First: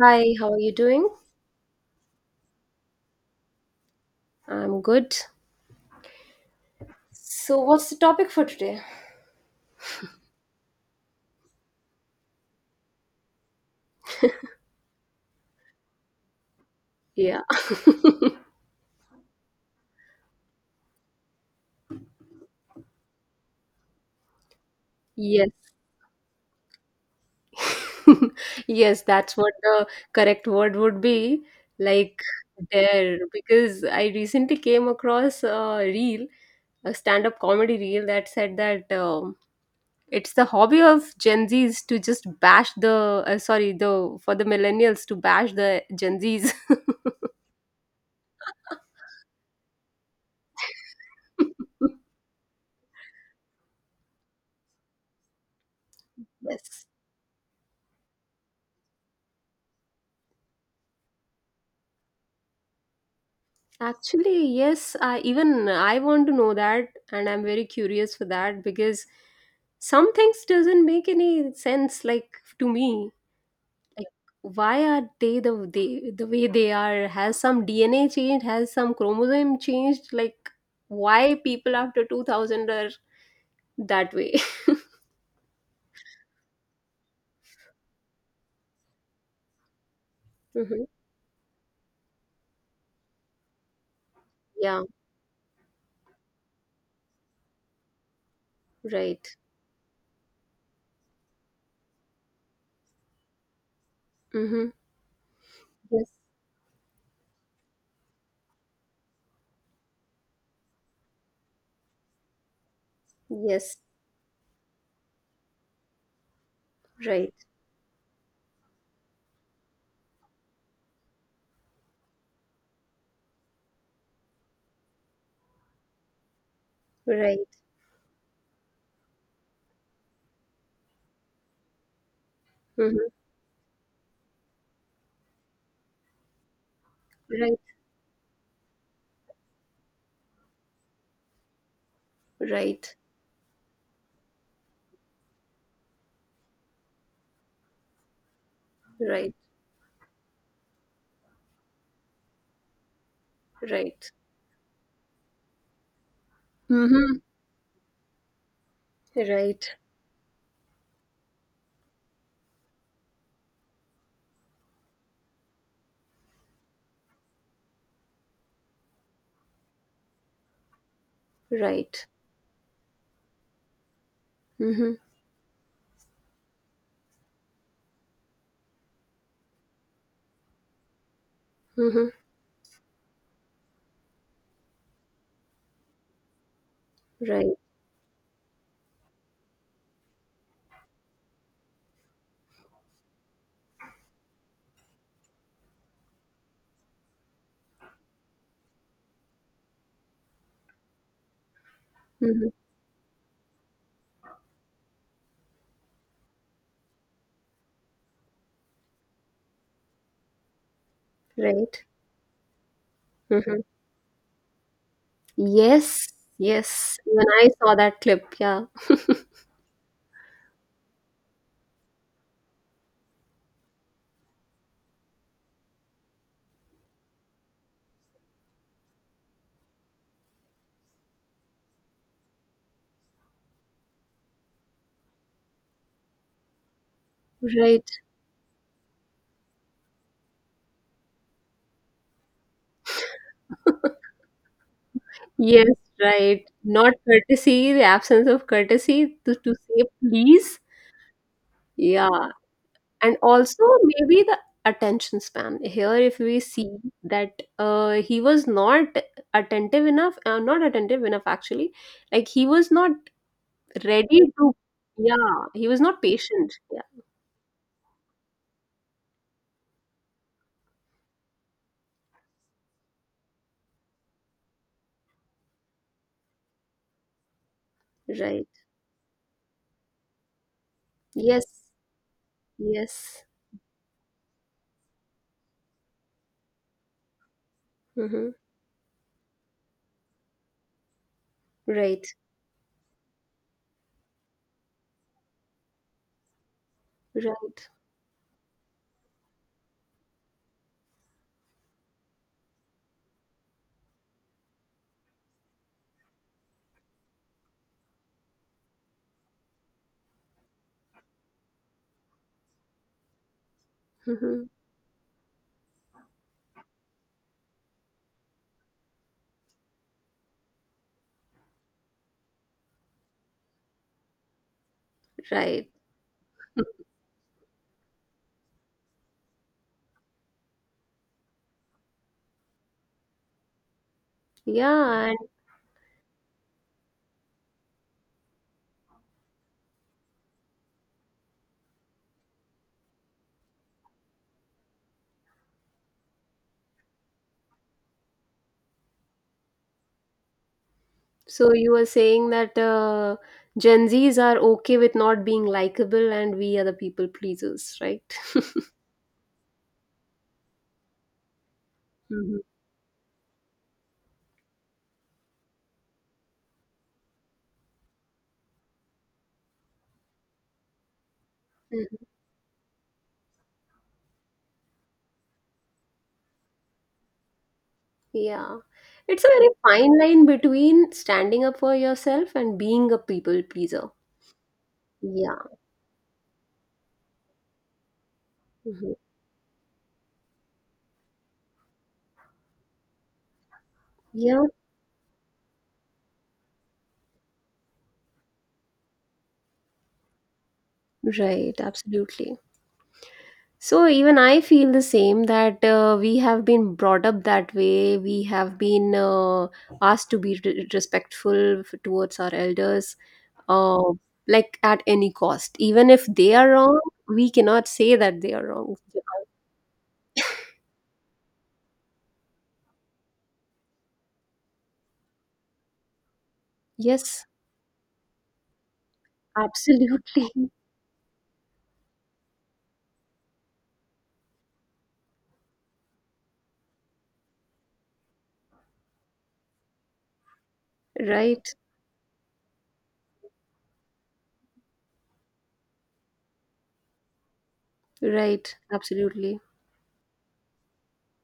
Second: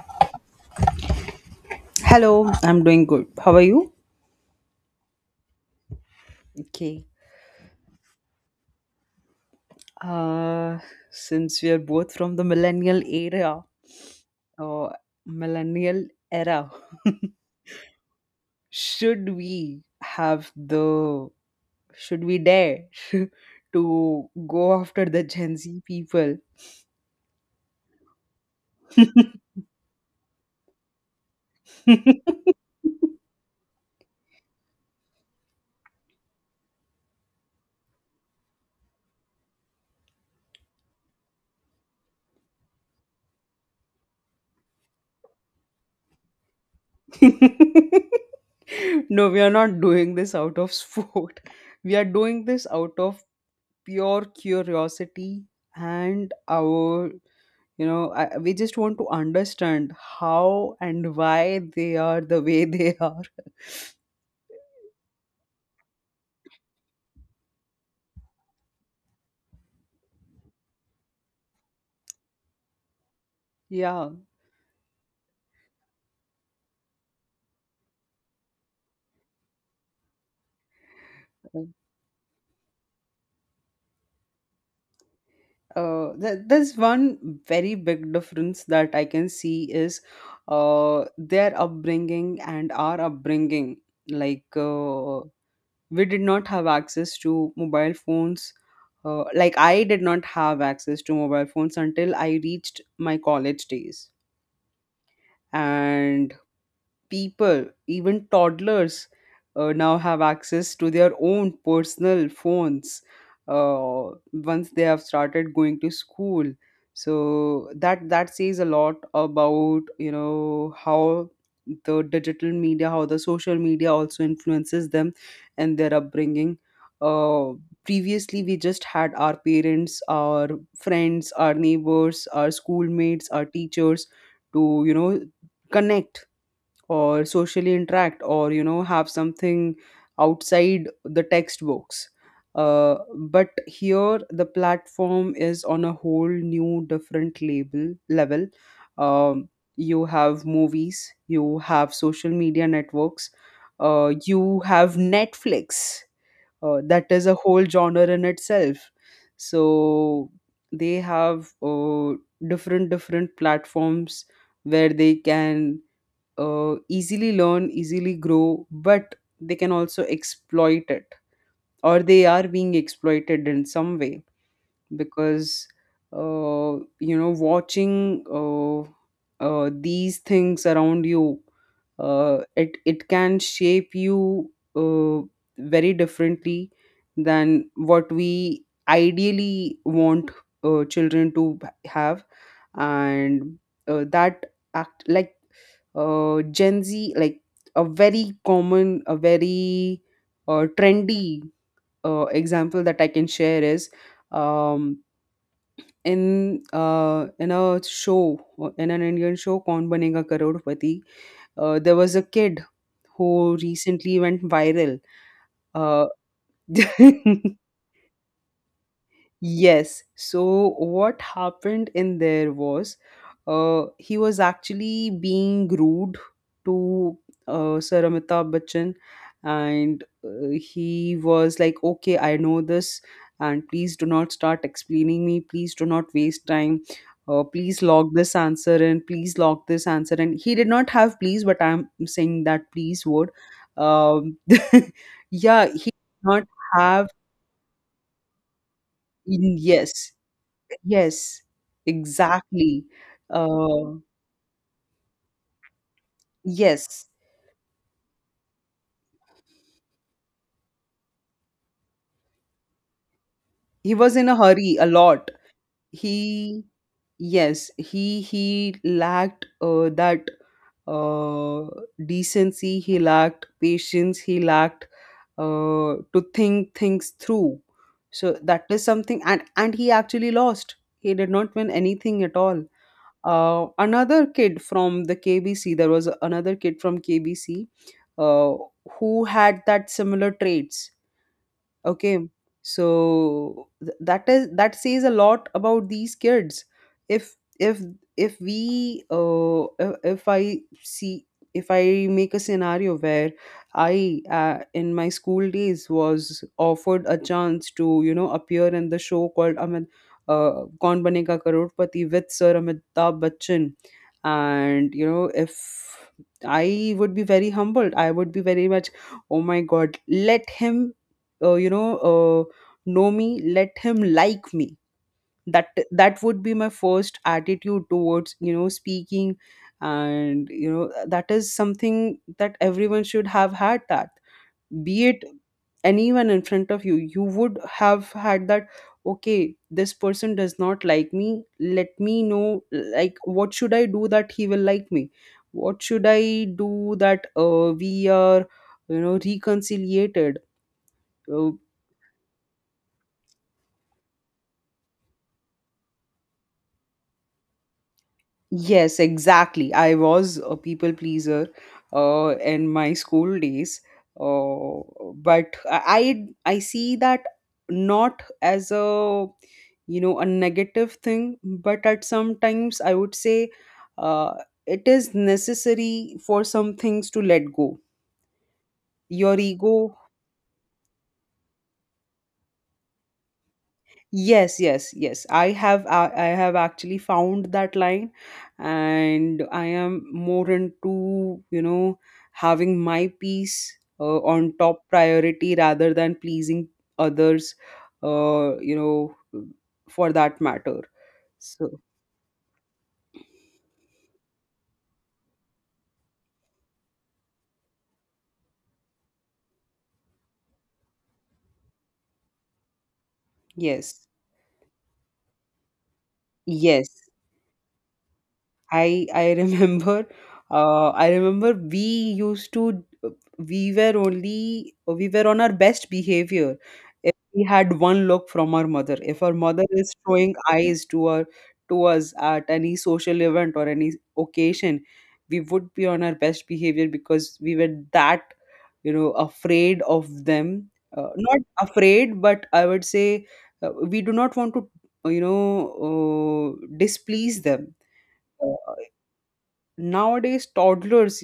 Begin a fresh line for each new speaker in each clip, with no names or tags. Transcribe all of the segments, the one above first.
Hi, how are you doing?
Hello, I'm doing good. How are you?
I'm good.
Okay.
So, what's the topic for today?
Uh, since we are both from the millennial era or millennial era,
Yeah.
should we have the should we dare to go after the Gen
Yes.
Z people?
Yes, that's what the correct word would be. Like dare, because I recently came across a reel, a stand-up comedy reel that said that it's the hobby of Gen Zs to just bash the sorry, the for the millennials to bash the Gen Zs.
No, we are not doing this out of sport. We are doing this out of pure curiosity and
Yes.
our you know I, we just want to understand how and why they are the way they are.
Actually, yes, I even I want to know that, and I'm very curious for that because some things doesn't make any sense, like, to me. Like
Yeah.
why are they the the way they are? Has some DNA changed? Has some chromosome changed? Like why people after 2000 are that way?
There's one very big difference that I can see is
Hmm.
their upbringing and our upbringing, like
Yeah,
we did not have access to mobile phones,
right.
like I did not have access to mobile phones until I reached my college days,
Mm-hmm. Yes.
and people, even toddlers, now have access to their own personal phones
Yes.
once they have started going to school.
Right.
So that says a lot about how the digital media, how the social media also influences them and their upbringing.
Right.
Uh, Previously, we just had our parents, our friends, our neighbors, our
Mm-hmm.
schoolmates, our teachers to connect or
Right.
socially interact or have something outside the textbooks,
Right.
uh, but here the platform is on a whole new different label level.
Right.
um, you have movies, you have social media networks,
Right.
you have Netflix. That
Mm-hmm.
is a whole genre in itself.
Right.
So they have different platforms where they can easily learn, easily grow, but they can also exploit it, or
Right.
they are being exploited in some way,
Mm-hmm.
because watching these things around you,
Mm-hmm.
it can shape you very differently
Right.
than what we ideally want children to have, and that act like Gen Z, like a very common, a very trendy
Mm-hmm.
example that I can share is, um, in a show, in an Indian show, Kaun Banega Karodpati,
Right.
there was a kid who
Mm-hmm.
recently went viral.
Yes.
Uh,
Yes. When I saw that clip, yeah.
Yes. So what happened in there was, he was actually being rude to, Sir Amitabh Bachchan, and he was like, "Okay, I know this, and please do not start explaining me. Please do not waste time. Please
Right.
log this answer in. Please log this answer in." He did not have please, but I'm saying that please word. Um, yeah,
Yes.
he did not
Right. Not
have
courtesy. The absence of courtesy, to
in,
say
yes.
please.
Yes,
Yeah.
exactly.
And also
Uh,
maybe the attention span. Here, if we see
yes,
that he was not attentive enough, not attentive enough, actually. Like he was not
he was
ready
in a
to.
hurry a lot.
Yeah. He was not patient.
He, yes, he lacked that uh, decency. He lacked patience. He lacked to think things through.
Yeah.
So
Right.
that is something, and he actually lost. He did not win
Yes,
anything at all.
yes.
Another kid from the KBC, there was another kid from KBC
Hmm.
uh, who had that similar traits.
Right.
Okay, so that says a lot about these kids. if
Right.
if if we uh, if, if I see if I make a scenario where I in my school days was offered a chance to appear in the show called, amit Kaun Banega Karotpati with Sir Amitabh Bachchan,
Hmm.
and if I would be very humbled, I would be very much, oh my god, let him, uh, you know uh, know me, let him like me. that
Right.
that would be my first attitude towards speaking, and that is something that everyone should have had, that,
Yeah,
be
and
it anyone in front of you would have had that, okay this person does not like me, let me know, like what should I do that he will like me, what should I do that we are reconciliated. Uh,
so you were saying that Gen Zs are okay with not being likable, and we are the people pleasers, right?
Yes, exactly. I was a people pleaser
Mhm.
in my school days, but I see that not as a you know a negative thing, but at
Mhm.
sometimes I would say uh, it is necessary for some things to let go.
Yeah. It's a
Your
very
ego.
fine line between standing up for yourself and being a people pleaser.
Yes, yes, yes. I
Yeah.
have I, I have actually found that line,
Mhm.
and I am more into, having my peace
Yeah,
on top priority rather than pleasing others, uh, you know, for that matter.
right.
So,
Absolutely. So even I feel the same that we have been brought up that way. We have been asked to be respectful towards our elders, uh,
yes.
like, at any cost. Even if they are wrong,
Yes.
we cannot say that they are wrong.
I remember, I remember we used to we were only we were on our best behavior if
Yes,
we had one look from our mother. If our mother is
absolutely.
showing eyes to her to us at any social event or any occasion, we would be on our best behavior because we were that afraid of them. Not
Right,
afraid, but I would say we do not want to displease them. Uh,
right, absolutely.
Nowadays toddlers,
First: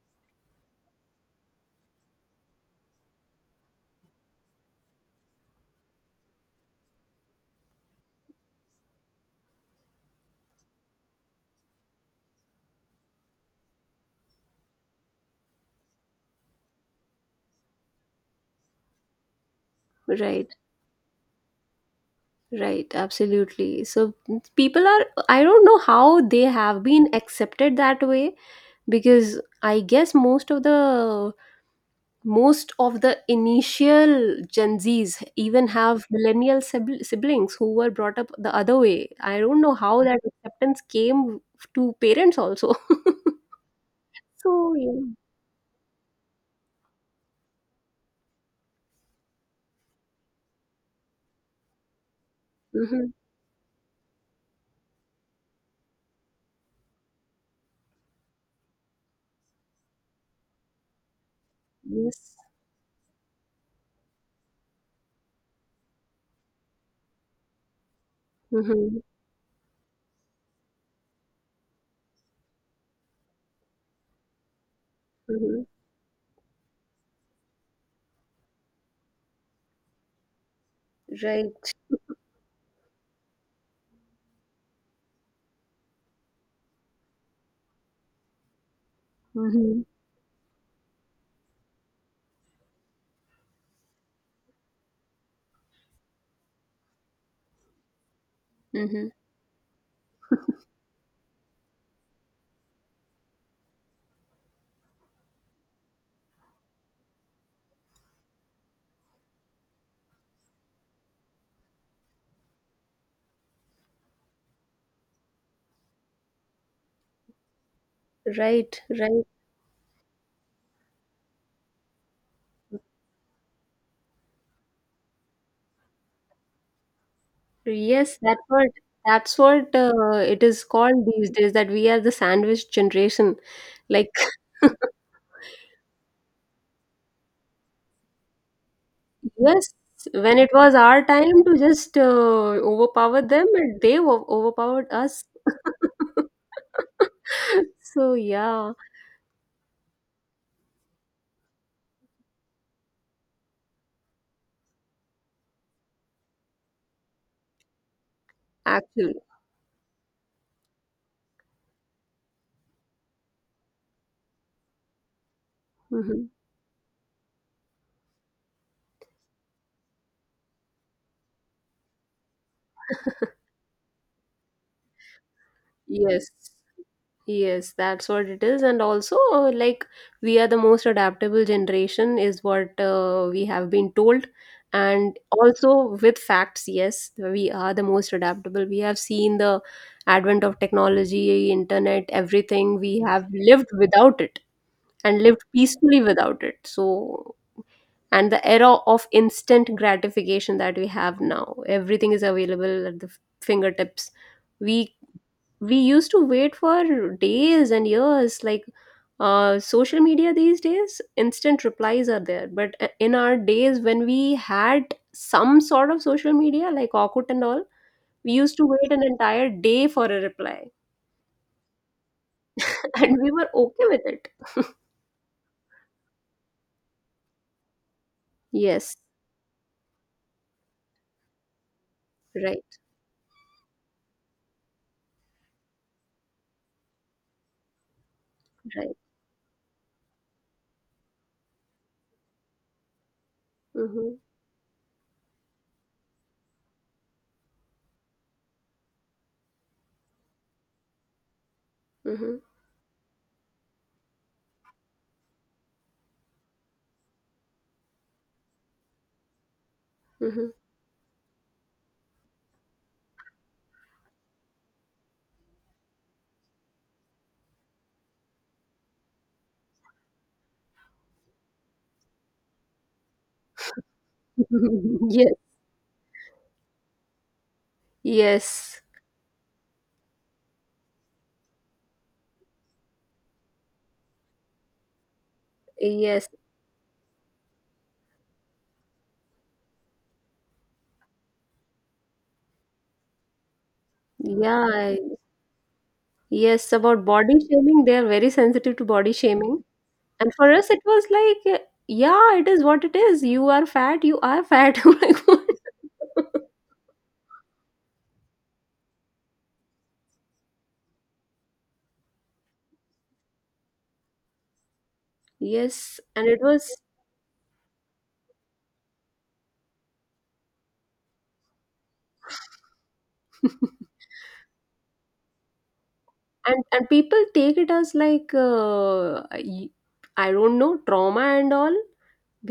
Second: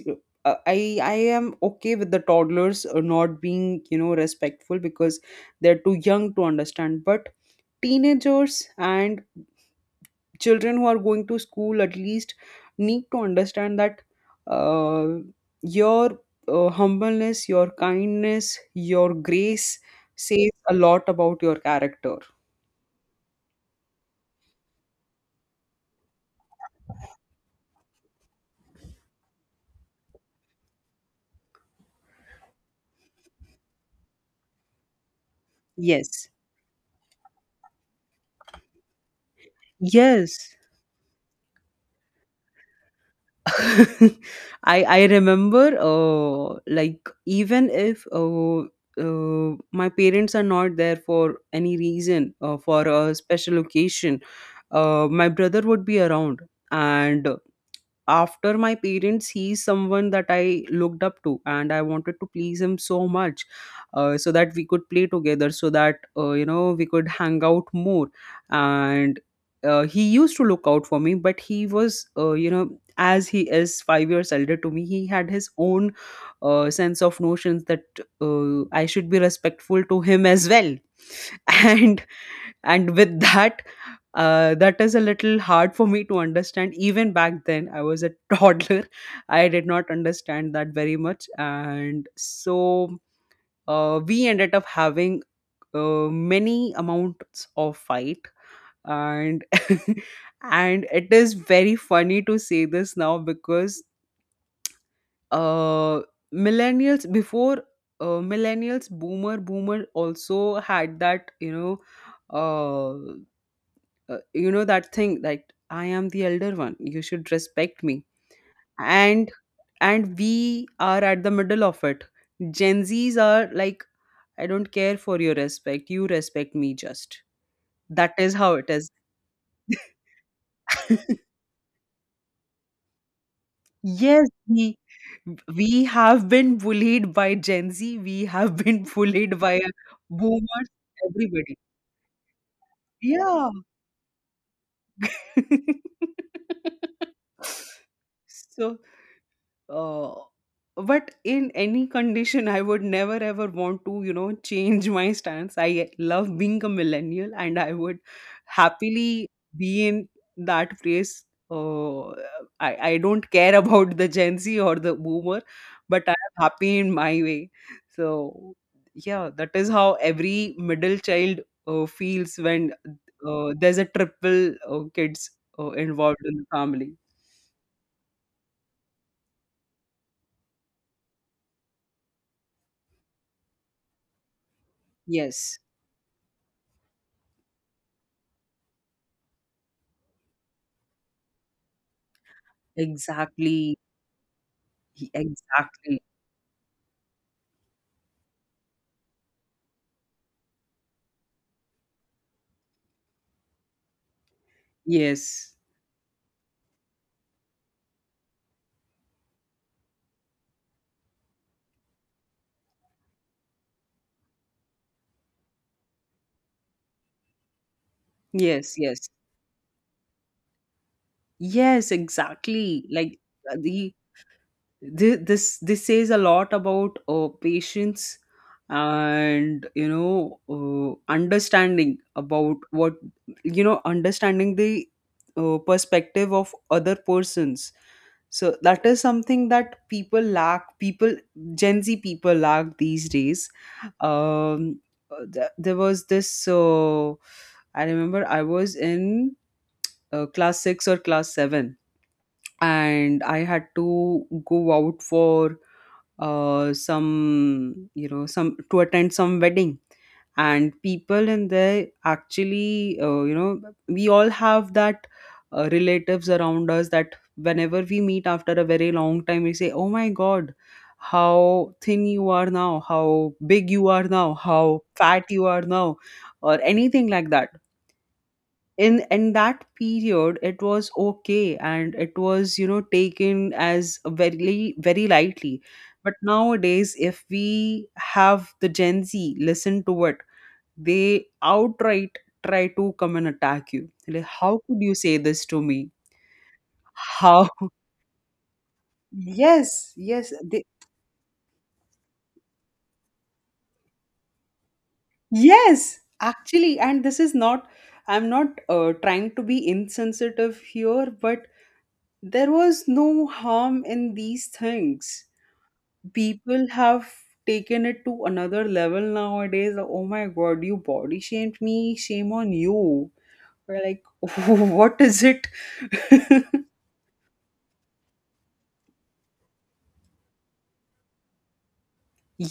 I am okay with the toddlers not being respectful because they're too young to understand, but teenagers and children who are going to school at least need to understand that uh, your humbleness, your kindness, your grace says
Right,
a lot about your character.
right, absolutely. So people are, I don't know how they have been accepted that way, because I guess most of the initial Gen Zs even have
Yes,
millennial siblings who were brought up the other way. I don't know how that
yes.
acceptance came to parents also. So
I
yeah.
I remember, like even if, uh, my parents are not there for any reason, for
Mm-hmm.
a special occasion, my brother would be around, and after my parents he's someone that I looked up to, and I wanted to
Yes.
please him so much, so that we could play together, so that we could hang out more,
Mm-hmm.
and he used to look out for me, but he was, as he is 5 years elder to me, he had his
Mm-hmm.
own sense of notions that I should be respectful to him as well,
Right.
and with that, that is a little hard for me to understand. Even back then, I was a toddler. I did
Mm-hmm.
not understand that very much. And so we ended up having many amounts of fight.
Mm-hmm.
And and it is very funny to say this now because uh, millennials before, millennials, boomer also had that, uh. That thing that I am the elder one, you should respect me,
Right. Right.
and we are at the middle of it. Gen Z's are like, I don't care for your respect, you respect me, just that
Yes.
is
That's
how
what.
it is.
That's what it is called these days. That we are the sandwich generation. Like.
Yes, we have been bullied by Gen Z, we have been bullied by
Yes, when it
boomers,
was our time
everybody,
to just overpower them,
yeah.
and they overpowered us. So yeah,
So, uh, but in any condition I would never ever want to change my stance, I love being a millennial, and I would
actually,
happily be in that place. Uh, I, I don't care about the Gen Z or the boomer, but I
hmm
am happy in my way. So yeah, that is how every middle child feels when there's a triple kids involved
yes,
in the family.
yes, that's what it is. And also, like, we are the most adaptable generation, is what we have been told. And
Yes,
also with facts, yes, we are the most adaptable. We have seen the advent of technology, internet, everything. We have lived
exactly.
without it, and lived peacefully
Exactly.
without it. So, and the era of instant gratification that we have now, everything is available at the fingertips. We
Yes.
we used to wait for days and years, like, social media these days, instant replies are there. But in our days, when we had some sort of social media like Orkut and all, we used to
Yes.
wait an
Yes.
entire day for a reply,
Yes. Exactly. Like
and we were okay
the
with it.
Thi- this says a lot about patience,
Yes,
and understanding about
right,
what, understanding the perspective of other persons. So that
right.
is something that people, Gen Z people, lack these days.
Mm-hmm,
um there was this. So I remember I was in, class 6 or class 7,
mm-hmm.
and I had to go out for, some, some, to attend some wedding.
Mhm.
And people in there, actually, we all have that, relatives around us that whenever we meet after a very long time we say, oh my god, how thin you are now, how big you are now, how fat you are now, or anything like that.
Yes,
in
yes,
in that period it was okay, and it was taken as very, very lightly. But
yes,
nowadays if we have the Gen Z listen to it, they outright try to come and attack you like, how
yeah,
could you say this to me,
yes. About body
how?
shaming, they are very sensitive to body shaming.
Yes, yes,
And for
they.
us, it was like, yeah, it is what it is. You are fat, you are fat. I'm like,
Yes, actually, and this is not I'm not trying to be insensitive here, but there was no harm in these things.
yes, and it
People
was.
have taken it to another level nowadays. Like, oh my god, you body shamed me, shame on you. We're like, what is it?
And people take it as, like, I don't know, trauma and all,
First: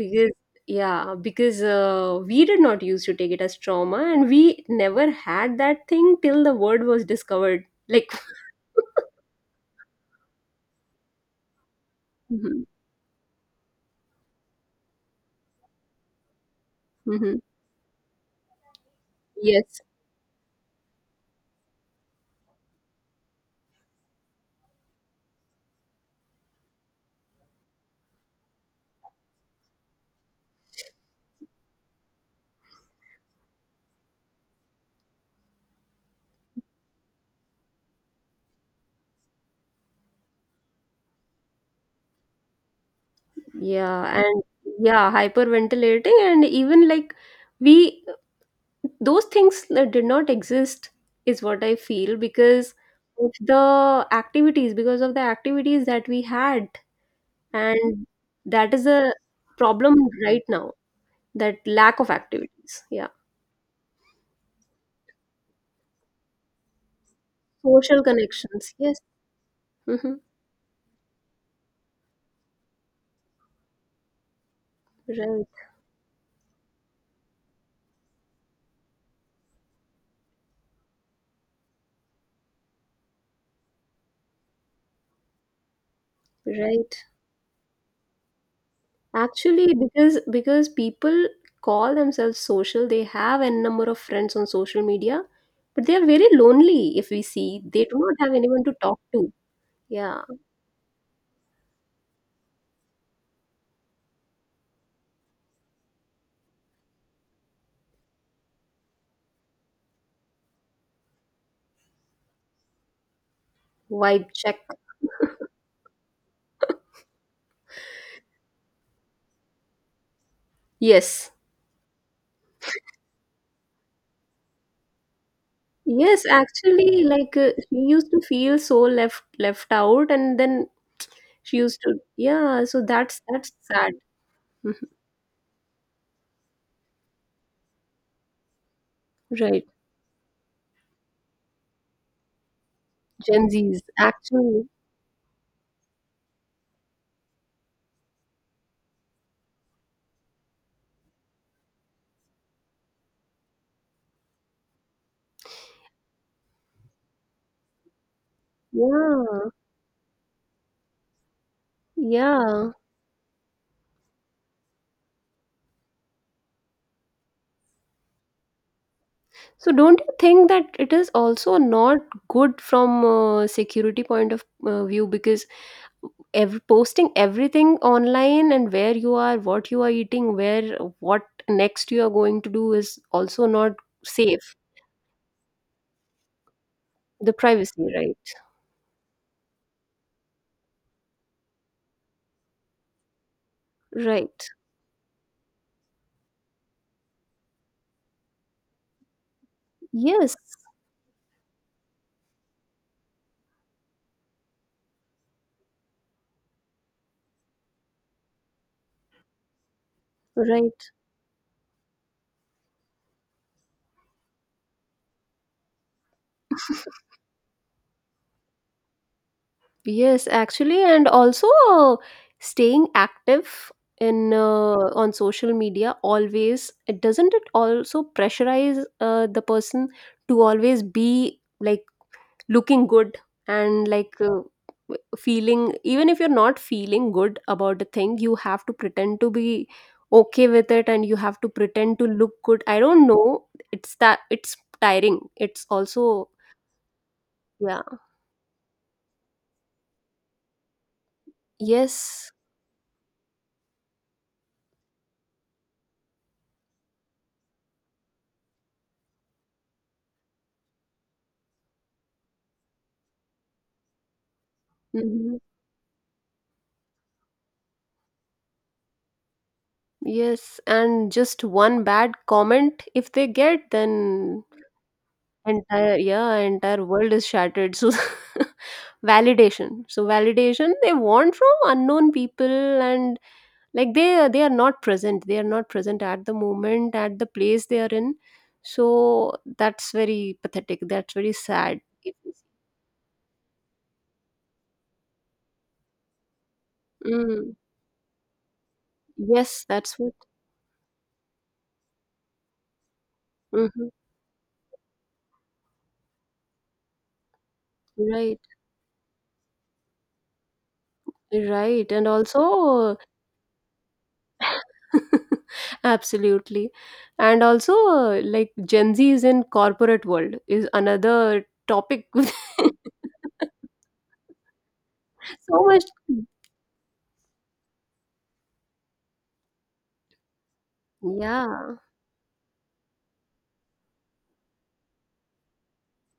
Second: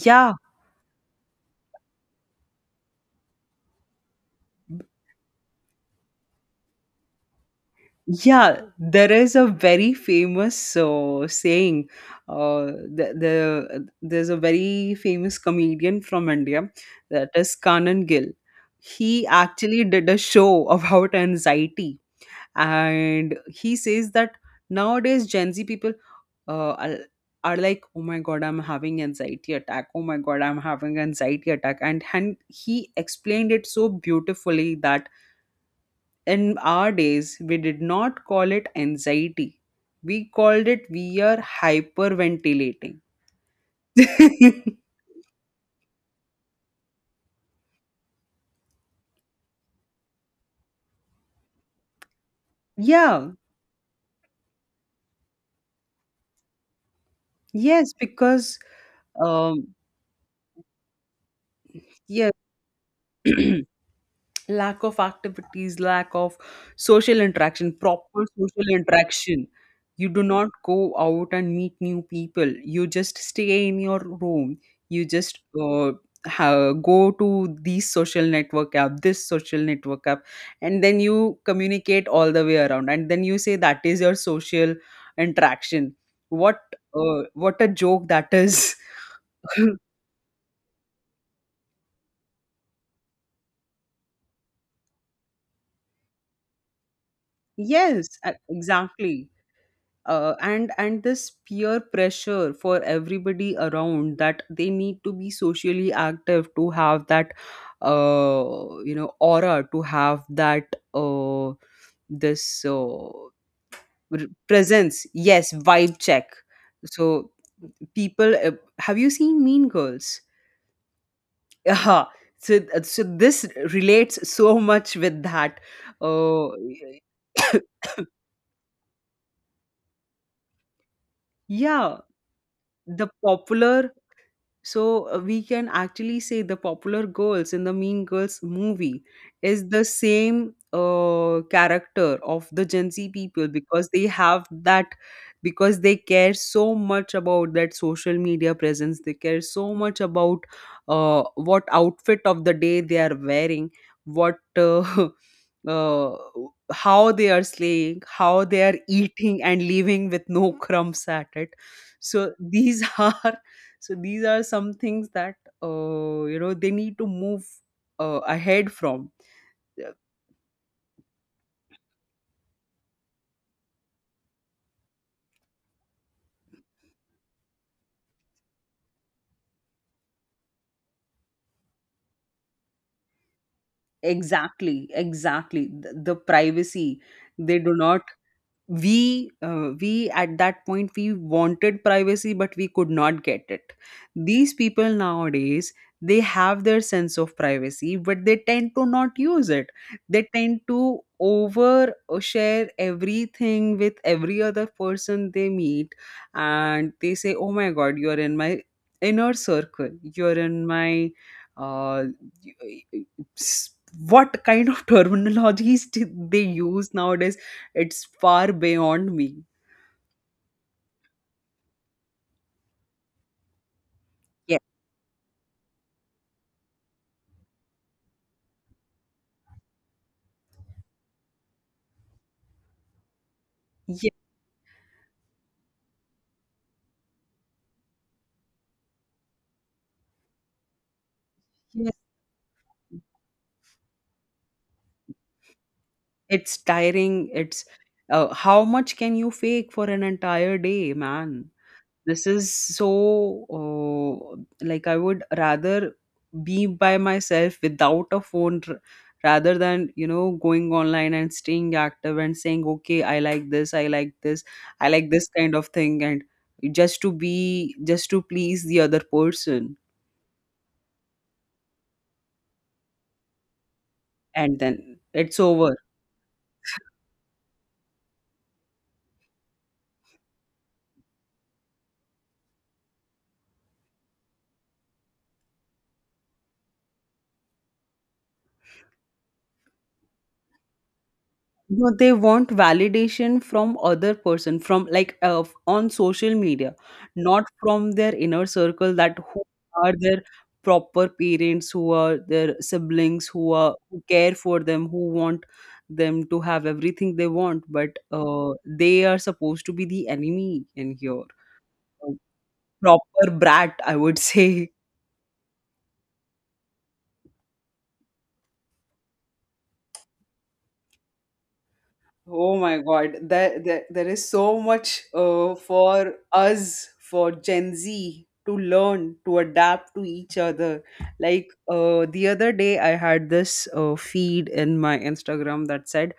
because yeah because we did not used to take it as trauma, and we never had that thing till the word was discovered, like.
yeah, there is a very famous saying.
Mhm,
Uh, there's a very famous comedian from India, that
mhm.
is Kanan Gill. He
Yes.
actually did a show about anxiety, and he says that nowadays Gen Z people uh, are, are like, oh my god, I'm having anxiety attack. Oh my god, I'm having anxiety attack. And he explained it so beautifully that in our days we did not call it anxiety. We called it we are hyperventilating.
Yeah, and yeah, hyperventilating. And even, like, we those things that did not exist is what I feel because
Yeah.
of the activities, that we had.
Yes,
And
because
that is a
um
problem right now, that lack of
yeah
activities. Yeah,
lack of activities, lack of social interaction,
social
proper social
connections, yes.
interaction. You
Hmm.
do not go out and meet new people. You just stay in your room. You just
Right,
go to these social network app, and then you communicate all the way around. And then you say that is your social interaction. What
right.
what a joke that is.
Actually, because people call themselves social, they have a number of friends on social media, but they are very lonely, if we see. They do
yes,
not have
e-
anyone to talk
Exactly.
to. Yeah.
And this peer pressure for everybody around that they need to be socially active to have that uh, aura to have that this uh,
Vibe check.
presence, yes, vibe check. So people have you seen Mean Girls?
Yes,
Yeah, so this relates so much with that.
yes,
Uh,
actually. Like, she used to feel so left out, and then she used to,
Yeah,
yeah. So
the
that's
popular
sad.
So we can actually say the popular girls in the Mean Girls movie is
Right.
the same character of the Gen Z people,
Gen Zs,
because they have
actually.
that, because they care so much about that social media presence. They care so much about what outfit of the day they are wearing, what uh, how they are slaying, how they are eating
Yeah.
and leaving with no crumbs at it. So
Yeah.
these are so these are some things that you know they need to move ahead from.
So don't you think that it is also not good from a security point of view? Because ev posting everything online, and where you are, what you are eating, where what next you are going to do, is also not safe.
Exactly, exactly, the privacy.
The
They do
privacy,
not,
right?
we at that point we wanted privacy but we could not get it.
Right.
These people nowadays, they have their sense of privacy but they tend to not use it. They
Yes.
tend to over share everything with every other person they meet, and they say, oh my God, you're in my inner circle, you're in
Right.
my uh, y- y- s- what kind of terminologies did they use nowadays? It's far beyond me.
Yes, actually. And also, staying active in
Yeah.
on social media always, it doesn't, it also pressurize the person to always be, like, looking good, and,
Yes,
like, feeling. Even if you're not feeling good about a thing, you have to pretend to be okay with it, and you have to
yes,
pretend to look good. I don't know. It's that it's tiring. It's also,
it's tiring. It's
yeah.
How much can you fake for an entire day, man? This
Yes.
is so, like, I would rather be by myself without a rather than, you know, going online and staying active and saying, okay, I like this, I like this, I like this
Mm-hmm.
kind of thing, and just to be, just to please the other person,
Yes, and just one bad comment if they get, then
and then it's over.
entire yeah, entire world is shattered. So validation. So validation they want from unknown people, and, like, they are not present. They are not present at the moment, at the place they are in. So that's very pathetic. That's very sad.
No, they
It is.
want validation from other person, from on social media, not
Mm.
from their inner circle, that who
Yes,
are
that's what.
their proper parents, who are their siblings, who are,
Hmm.
who care for them, who want them to have everything they want. But
Right,
they are supposed to be the enemy in here.
right. And
A
also
proper brat, I would say.
absolutely. And also, like, Gen Z is in corporate world is another topic.
Oh my God, there is so much
So much.
for us, for Gen Z, to learn, to adapt to each other. Like,
Yeah.
the other day, I had this feed in my Instagram that said,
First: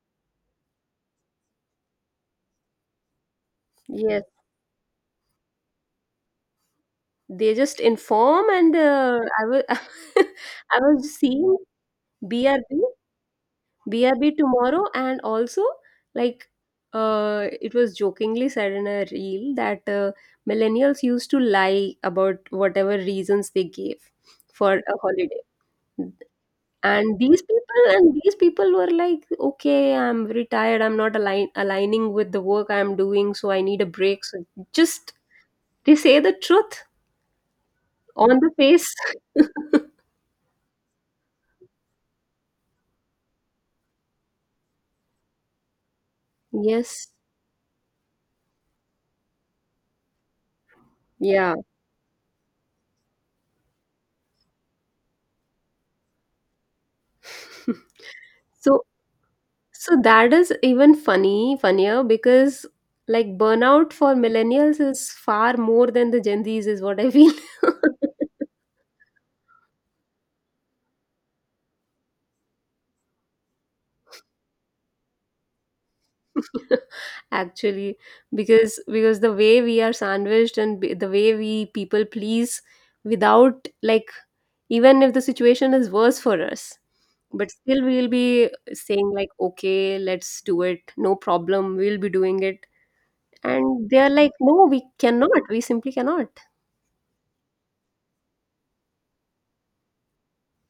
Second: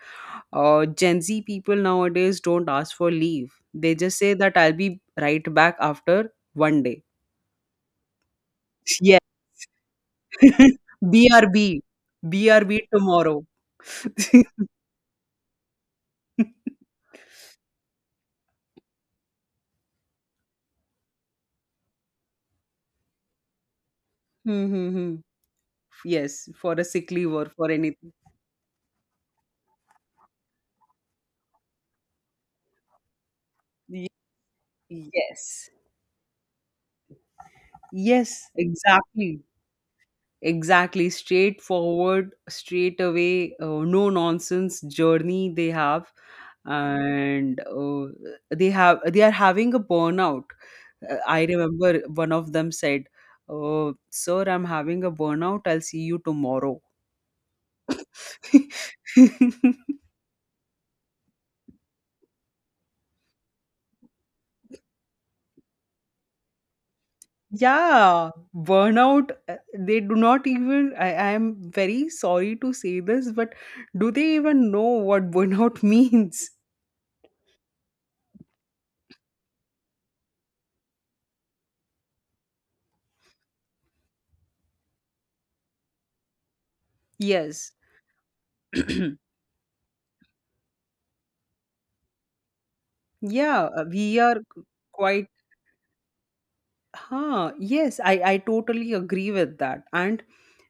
Gen Z people nowadays don't ask for leave. They just
Yes.
say that I'll be right back after one day.
They just inform, and
Yeah.
I was I was seeing
BRB.
B R
BRB
B
tomorrow.
B R B tomorrow, and also, like, it was jokingly said in a reel that millennials used to lie about whatever reasons they gave
Hmm,
for
hmm,
a
hmm.
holiday.
Yes, for a sick
and
leave
these
or for
people
anything.
and these people were like, okay, I'm very tired, I'm not aligning with the work I'm doing, so I need a break. So just
Yes.
they say the truth on
Yes,
the face.
exactly. Exactly. Straightforward, straight away, no nonsense journey they have.
Yes,
And they are having a burnout. I
yeah.
remember one of them said, "Oh, sir, I'm having a burnout. I'll see you tomorrow."
so so that is even funny funnier, because, like, burnout for millennials is far more than the Gen Z's, is what I feel.
Yeah, burnout. They do not even. I am very sorry to say this, but do they even know what burnout means?
Actually, because the way we are sandwiched, and the way we people please, without, like, even if the situation is worse for us, but
Yes.
still we'll be saying, like, okay, let's do it, no problem, we'll be doing it.
Yeah,
And they're
we
like,
are q-
no, we
quite,
cannot, we simply cannot.
huh? Yes, I totally agree with that. And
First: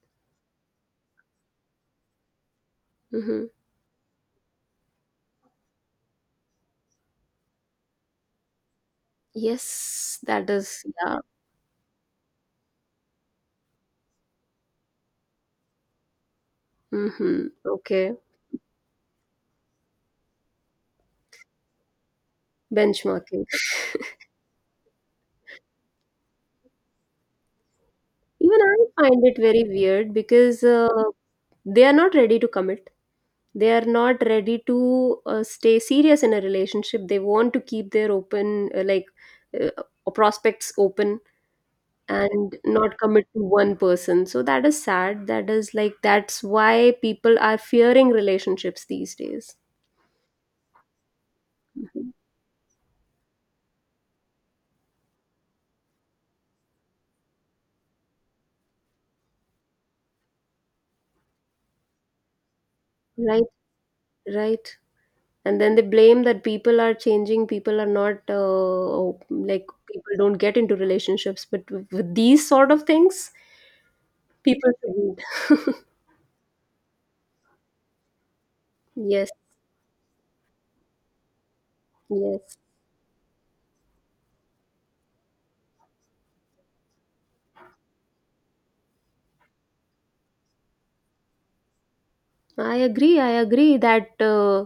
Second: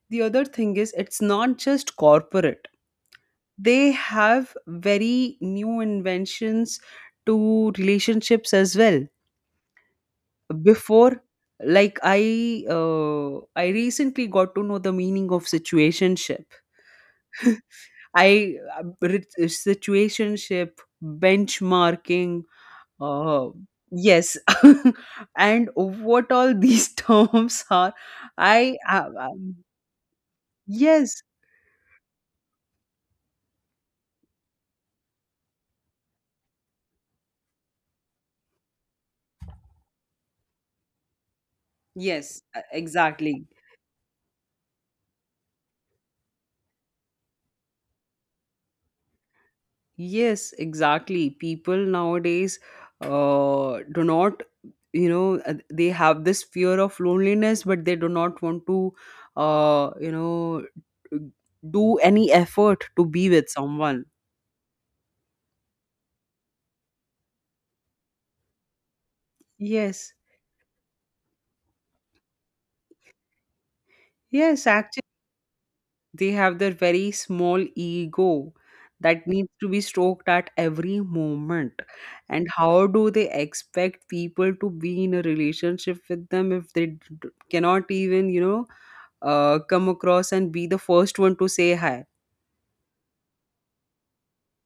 the other thing is, it's not just corporate,
Hmm.
they have very new inventions to relationships as well.
Yes, that is, yeah.
Before, I recently got to know the meaning of situationship.
Hmm. Okay.
I Situationship, benchmarking,
Benchmarking.
Uh, yes. And what all these terms are,
Even I
I, uh,
find it very
um,
weird, because
yes,
they are not ready to commit, they are not ready to stay serious in a relationship, they want to keep their open like uh, prospects open,
yes,
and not commit to
exactly.
one person. So that is sad, that is, like, that's why people are fearing relationships these days.
Yes, exactly. People
Mhm.
nowadays do not, you know, they have this fear of loneliness, but they do not want to, you know, do any effort to be with
Right,
someone.
right. And then they blame that people are changing, people are not, like,
Yes,
people don't get into relationships. But with these sort of things,
yes.
people shouldn't.
They have their very small ego that
Yes,
needs to be stroked at every moment. And
yes.
how do they expect people to be in a relationship with them if they cannot even, you know, come across and be the first one to say hi?
I agree. I agree that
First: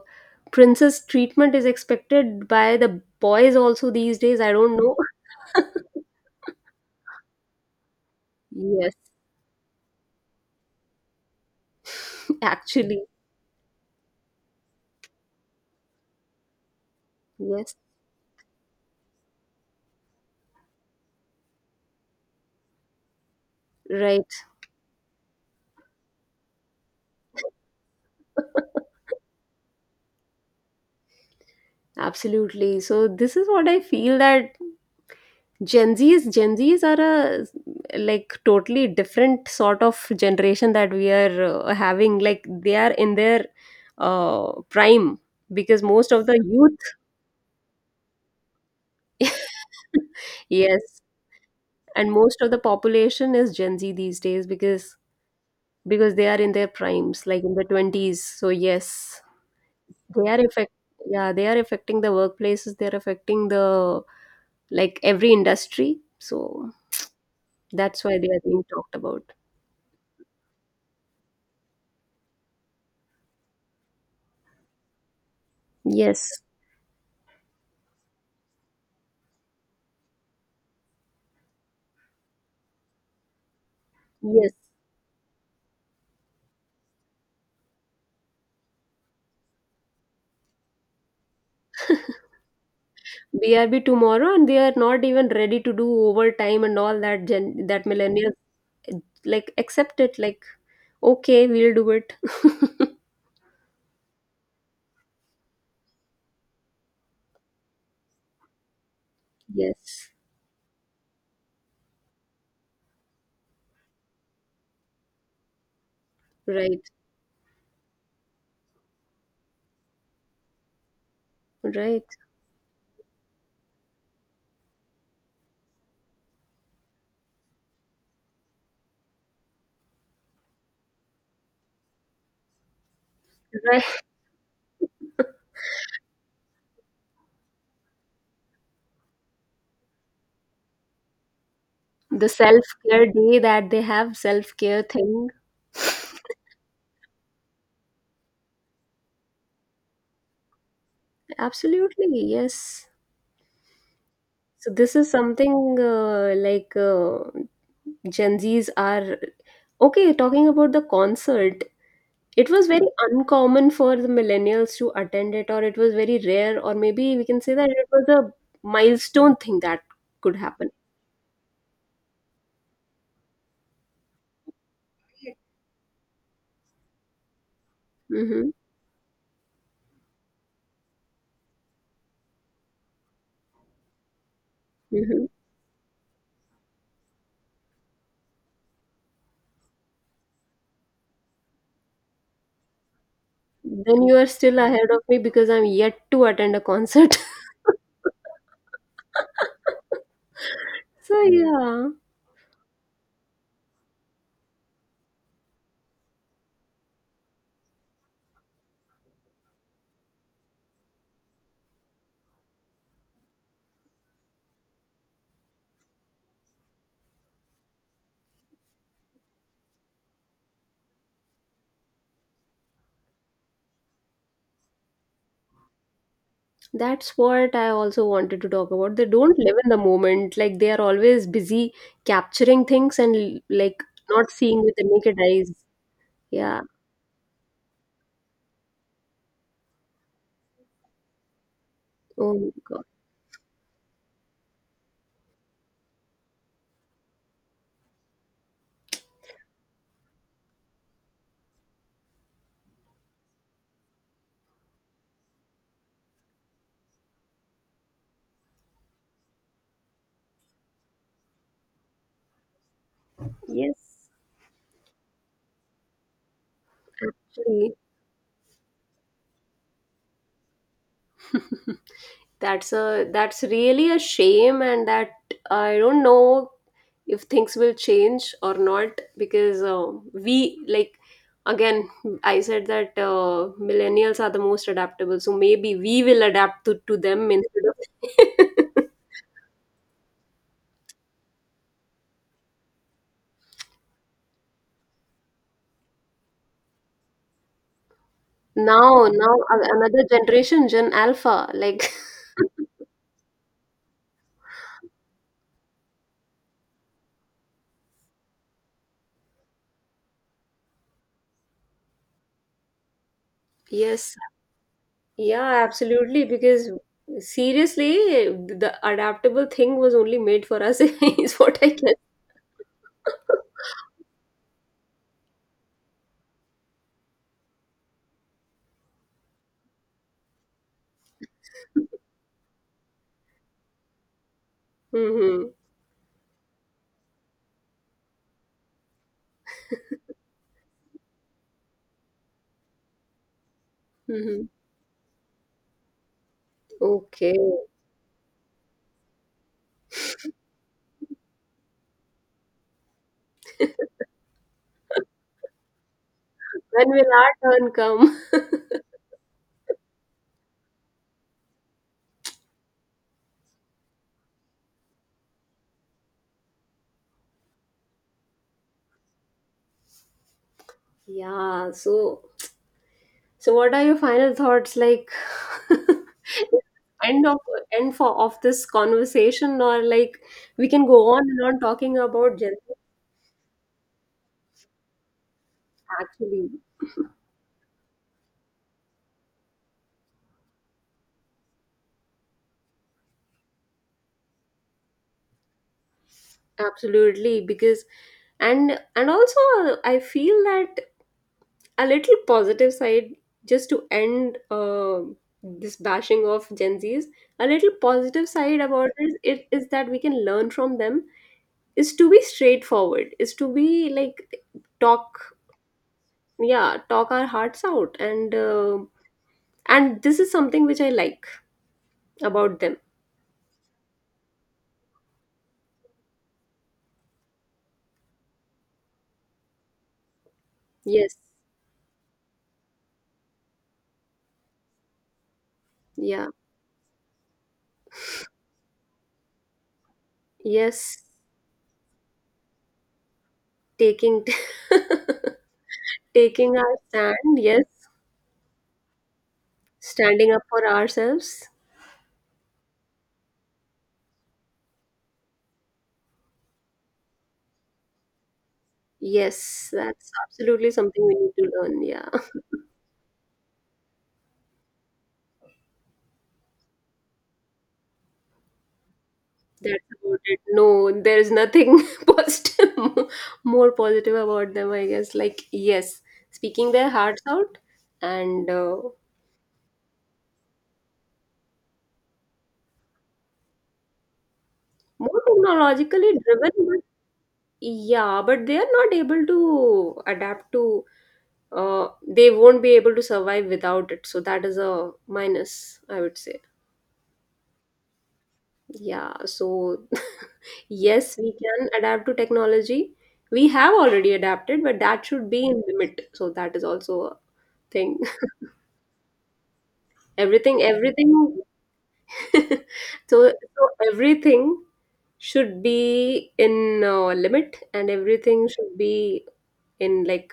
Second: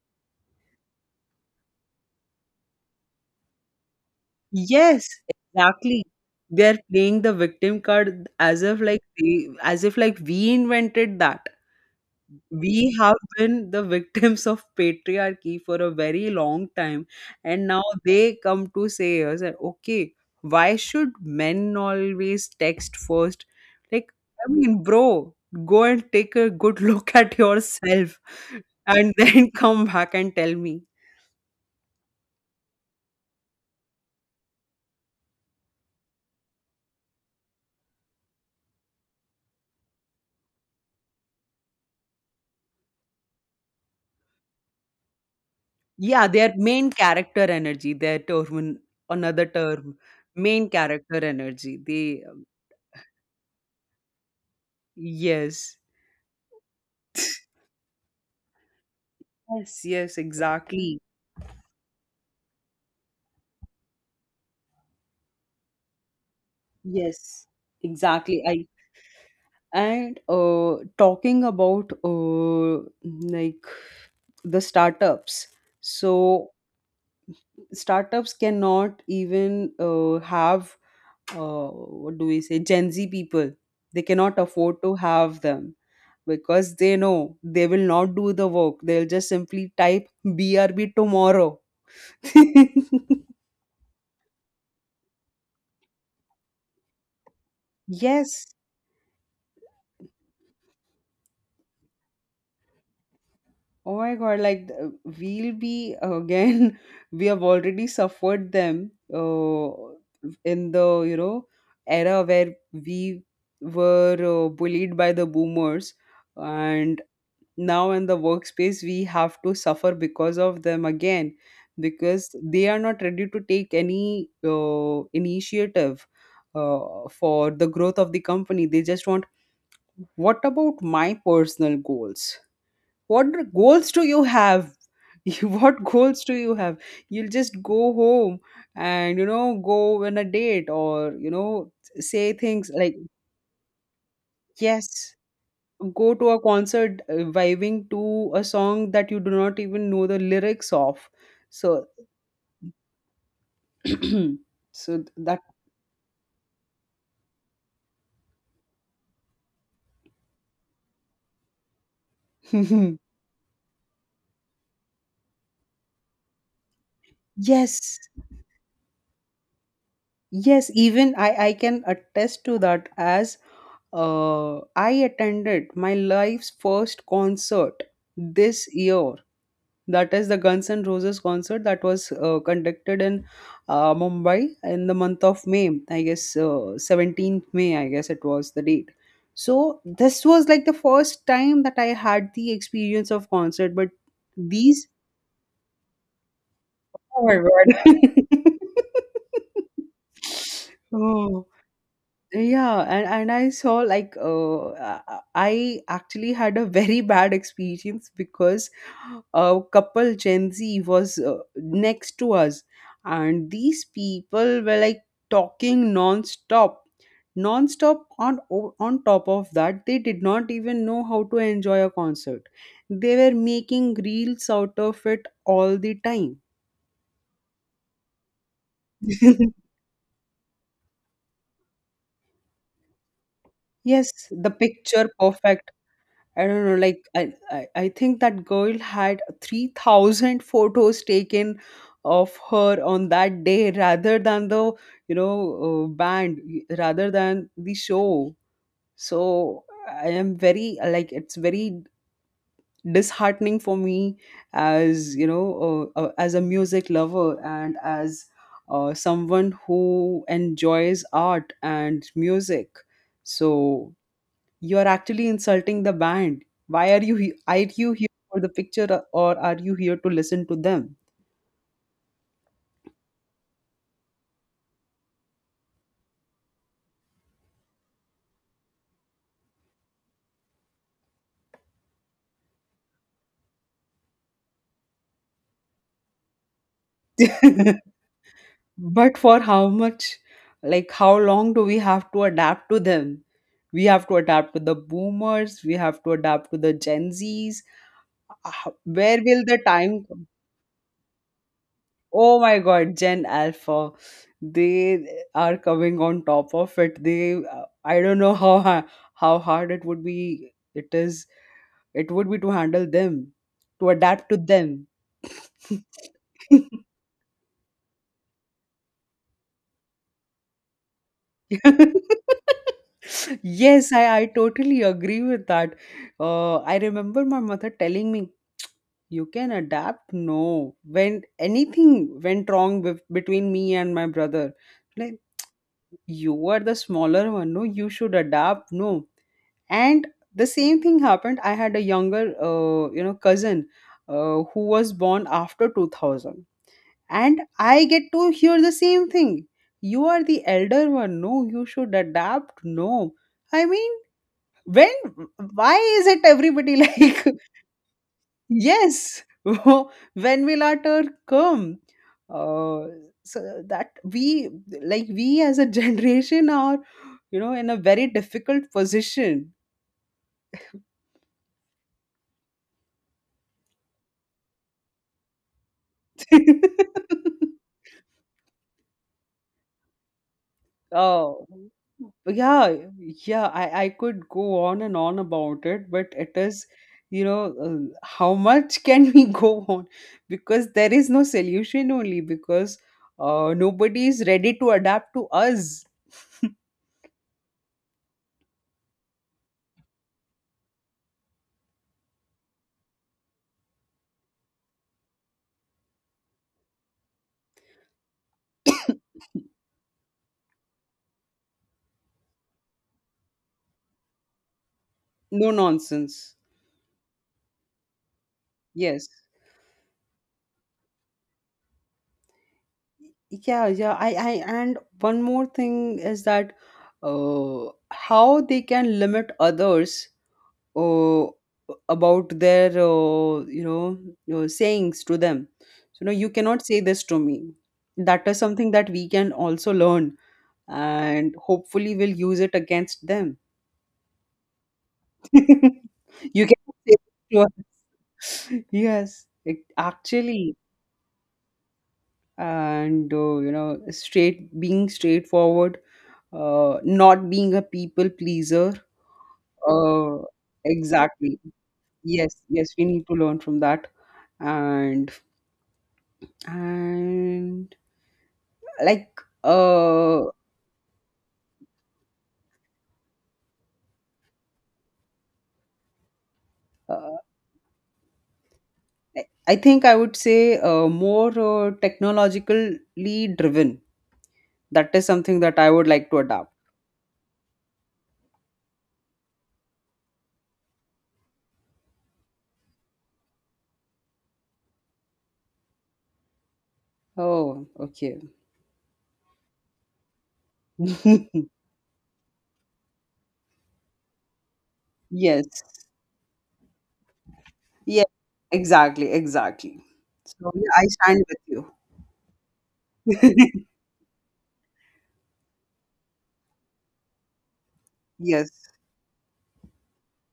princess treatment is expected by the boys also these days. I don't know.
Yes, exactly. They're playing the victim card as if
Yes,
like they, as if like we invented that. We
actually,
have been the victims of patriarchy for a very long time, and
yes,
now they come to say us that, okay, why should men always text first? Like,
right.
I mean, bro, go and take a good look at yourself and then come back and tell me.
Absolutely. So this is what I feel, that Gen Zs, Gen Zs are a, like, totally different sort of generation that we are having. Like they are in their prime, because most
Yeah,
of the
their main
youth,
character energy, their term, another term, main
yes,
character energy they,
and most of the population is Gen Z these days, because
yes,
they are in their primes, like, in the 20s. So yes,
yes, yes,
they are affect
exactly.
yeah, they are affecting the workplaces, they are affecting the, like, every industry. So
Yes,
that's why they are
exactly.
being
I,
talked about.
and talking about like the startups.
Yes,
So startups cannot even have, what do we say, Gen Z people. They cannot
yes.
afford to have them because they know they will not do the work. They'll just simply type BRB tomorrow.
BRB tomorrow, and they are not even ready to do overtime and all that Gen, that millennials,
Yes,
eh, like, accept it, like, okay, we'll do it.
oh my God. We'll be again, we have already suffered them
Yes,
in the, you know, era where we were bullied by the boomers.
right.
And now in the workspace, we have to suffer because of them again,
Right,
because they are not ready to take any initiative for the growth of the company. They just want, what about my personal goals? What goals
right.
do you have? You- what goals do you have? You'll just go home and, you know, go on a date, or you know,
The
say
self
things like,
care day that they have, self care
yes,
thing.
go to a concert, vibing to a song that you do not even know the lyrics of. So
Absolutely, yes. So this
so
is
that
something, Gen Z's are okay. Talking about the concert, it was very uncommon for the millennials to attend it, or it was very rare, or maybe we can say that it
Yes.
was a milestone thing that could
Yes,
happen.
even I can attest to that as, I attended my life's first concert
Mm-hmm.
this year. That is the Guns N' Roses concert that was conducted in Mumbai in the month
Mm-hmm.
of May. I guess 17th May, I guess it was the date. So this was like the first time that I had the experience of concert, but
Then you are still
these.
ahead of me because I'm yet to attend a concert.
Oh my God.
So
Oh.
yeah,
Yeah, and I saw like I actually had a very bad experience because a couple Gen Z was next to us, and these people were like talking non-stop, non-stop. On on top of that, they did not even know how to enjoy a concert. They were making reels out of it all the time.
that's what I also wanted to talk about. They don't live in the moment. Like they are always busy capturing things, and, like,
Yes,
not
the
seeing with the
picture
naked eyes.
perfect. I
Yeah.
don't know, like I think that girl had 3,000 photos taken
Oh
of
my
her
God.
on that day rather than the, you know, band, rather than the show. So I am very, like, it's very disheartening for me as, you know, as a music lover and as someone who enjoys art and music. So
Yes,
you are actually insulting the band. Why are you are
actually.
you here for the picture or are you here to listen to them?
That's a, that's really a shame. And that I don't know if things will change or not, because we, like, again, I said that millennials are the most adaptable, so maybe we will adapt to them, instead of
But for how much, like, how long do we have to adapt to them? We have to adapt to the boomers, we have to adapt to the Gen Zs. Ah, how- where will the
another
time come?
generation, Gen Alpha. Like.
Oh my God, Gen Alpha. They are coming on top of it. They, I don't know how hard it would be. It is, it would be, to handle them, to
Yes,
adapt to them.
yeah, absolutely, because seriously, the adaptable thing was only made for us, is what I can.
Yes, I totally agree with that. I remember my mother telling me, you can adapt. No, when anything went wrong with, between me and my brother, like,
Mm-hmm.
you are the smaller one, no, you should adapt. No, and the same thing happened. I had a younger, you know, cousin,
Mm-hmm.
who was born after 2000,
Okay.
and I get to hear the same thing. You are the elder one. No, you should adapt. No. I
When
mean, when, why is it everybody
will
like,
our turn come?
yes, when will our turn come? Uh, so that we, like, we as a generation are, you know, in a very difficult position.
Yeah, so what are your final thoughts, like? Is end of end for of this conversation, or, like, we can go on and
Oh,
on talking about Gen
yeah,
genetics?
yeah. I could go on and on about it, but it
Actually,
is, you know, how much can we go on? Because there is no solution only because nobody is ready to adapt to us.
absolutely, because, and also, I feel that a little positive side, just to end this bashing of Gen Zs, a little positive side about it is that we can learn from them, is to be straightforward, is to be like talk.
No nonsense.
Yeah, talk our hearts out. and uh,
Yes.
and this is something which I like about them.
Yeah, yeah. And one more thing is that how they can limit others
Yes,
uh, about their, you know, sayings to them, so, no,
yeah,
you cannot say this to me. That is something that we can also learn,
yes.
and hopefully we'll use it against them.
Taking
You
taking
can
our
say it
stand,
to us.
yes,
Yes, it
standing up
actually,
for ourselves.
and you know, straight, being straightforward, not being a people pleaser,
Yes, that's
uh,
absolutely something we need
exactly,
to learn. Yeah.
yes, yes, we need to learn from that. and and, like,
That's about
uh,
it, no? There is nothing, positive, more positive about them, I guess. Like, yes, speaking their
uh
hearts out. And
I think I would say, more, technologically driven, that is
more
something that I would like
technologically
to adopt.
driven, but yeah, but they are not able to adapt to, they won't be able to survive without it. So that is a minus, I would say.
Oh, okay.
Yeah. So yes, we can adapt to technology. We have already adapted, but that should be
Yes,
in limit. So that is also a thing.
yeah, exactly, exactly. So
Everything,
yeah, I stand
everything.
with
so
you.
so everything should be in, limit and everything
Yes,
should be in like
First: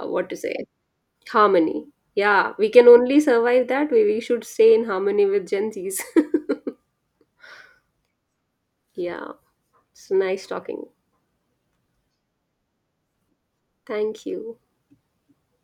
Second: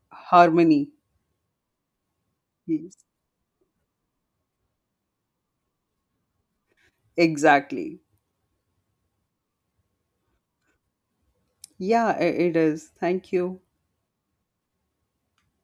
what to say,
harmony,
harmony. Yeah. We can
yes,
only survive that way. We should stay in harmony with Gen Z's.
exactly.
Yeah. It's nice talking.
Yeah, it is, thank you.
Thank you.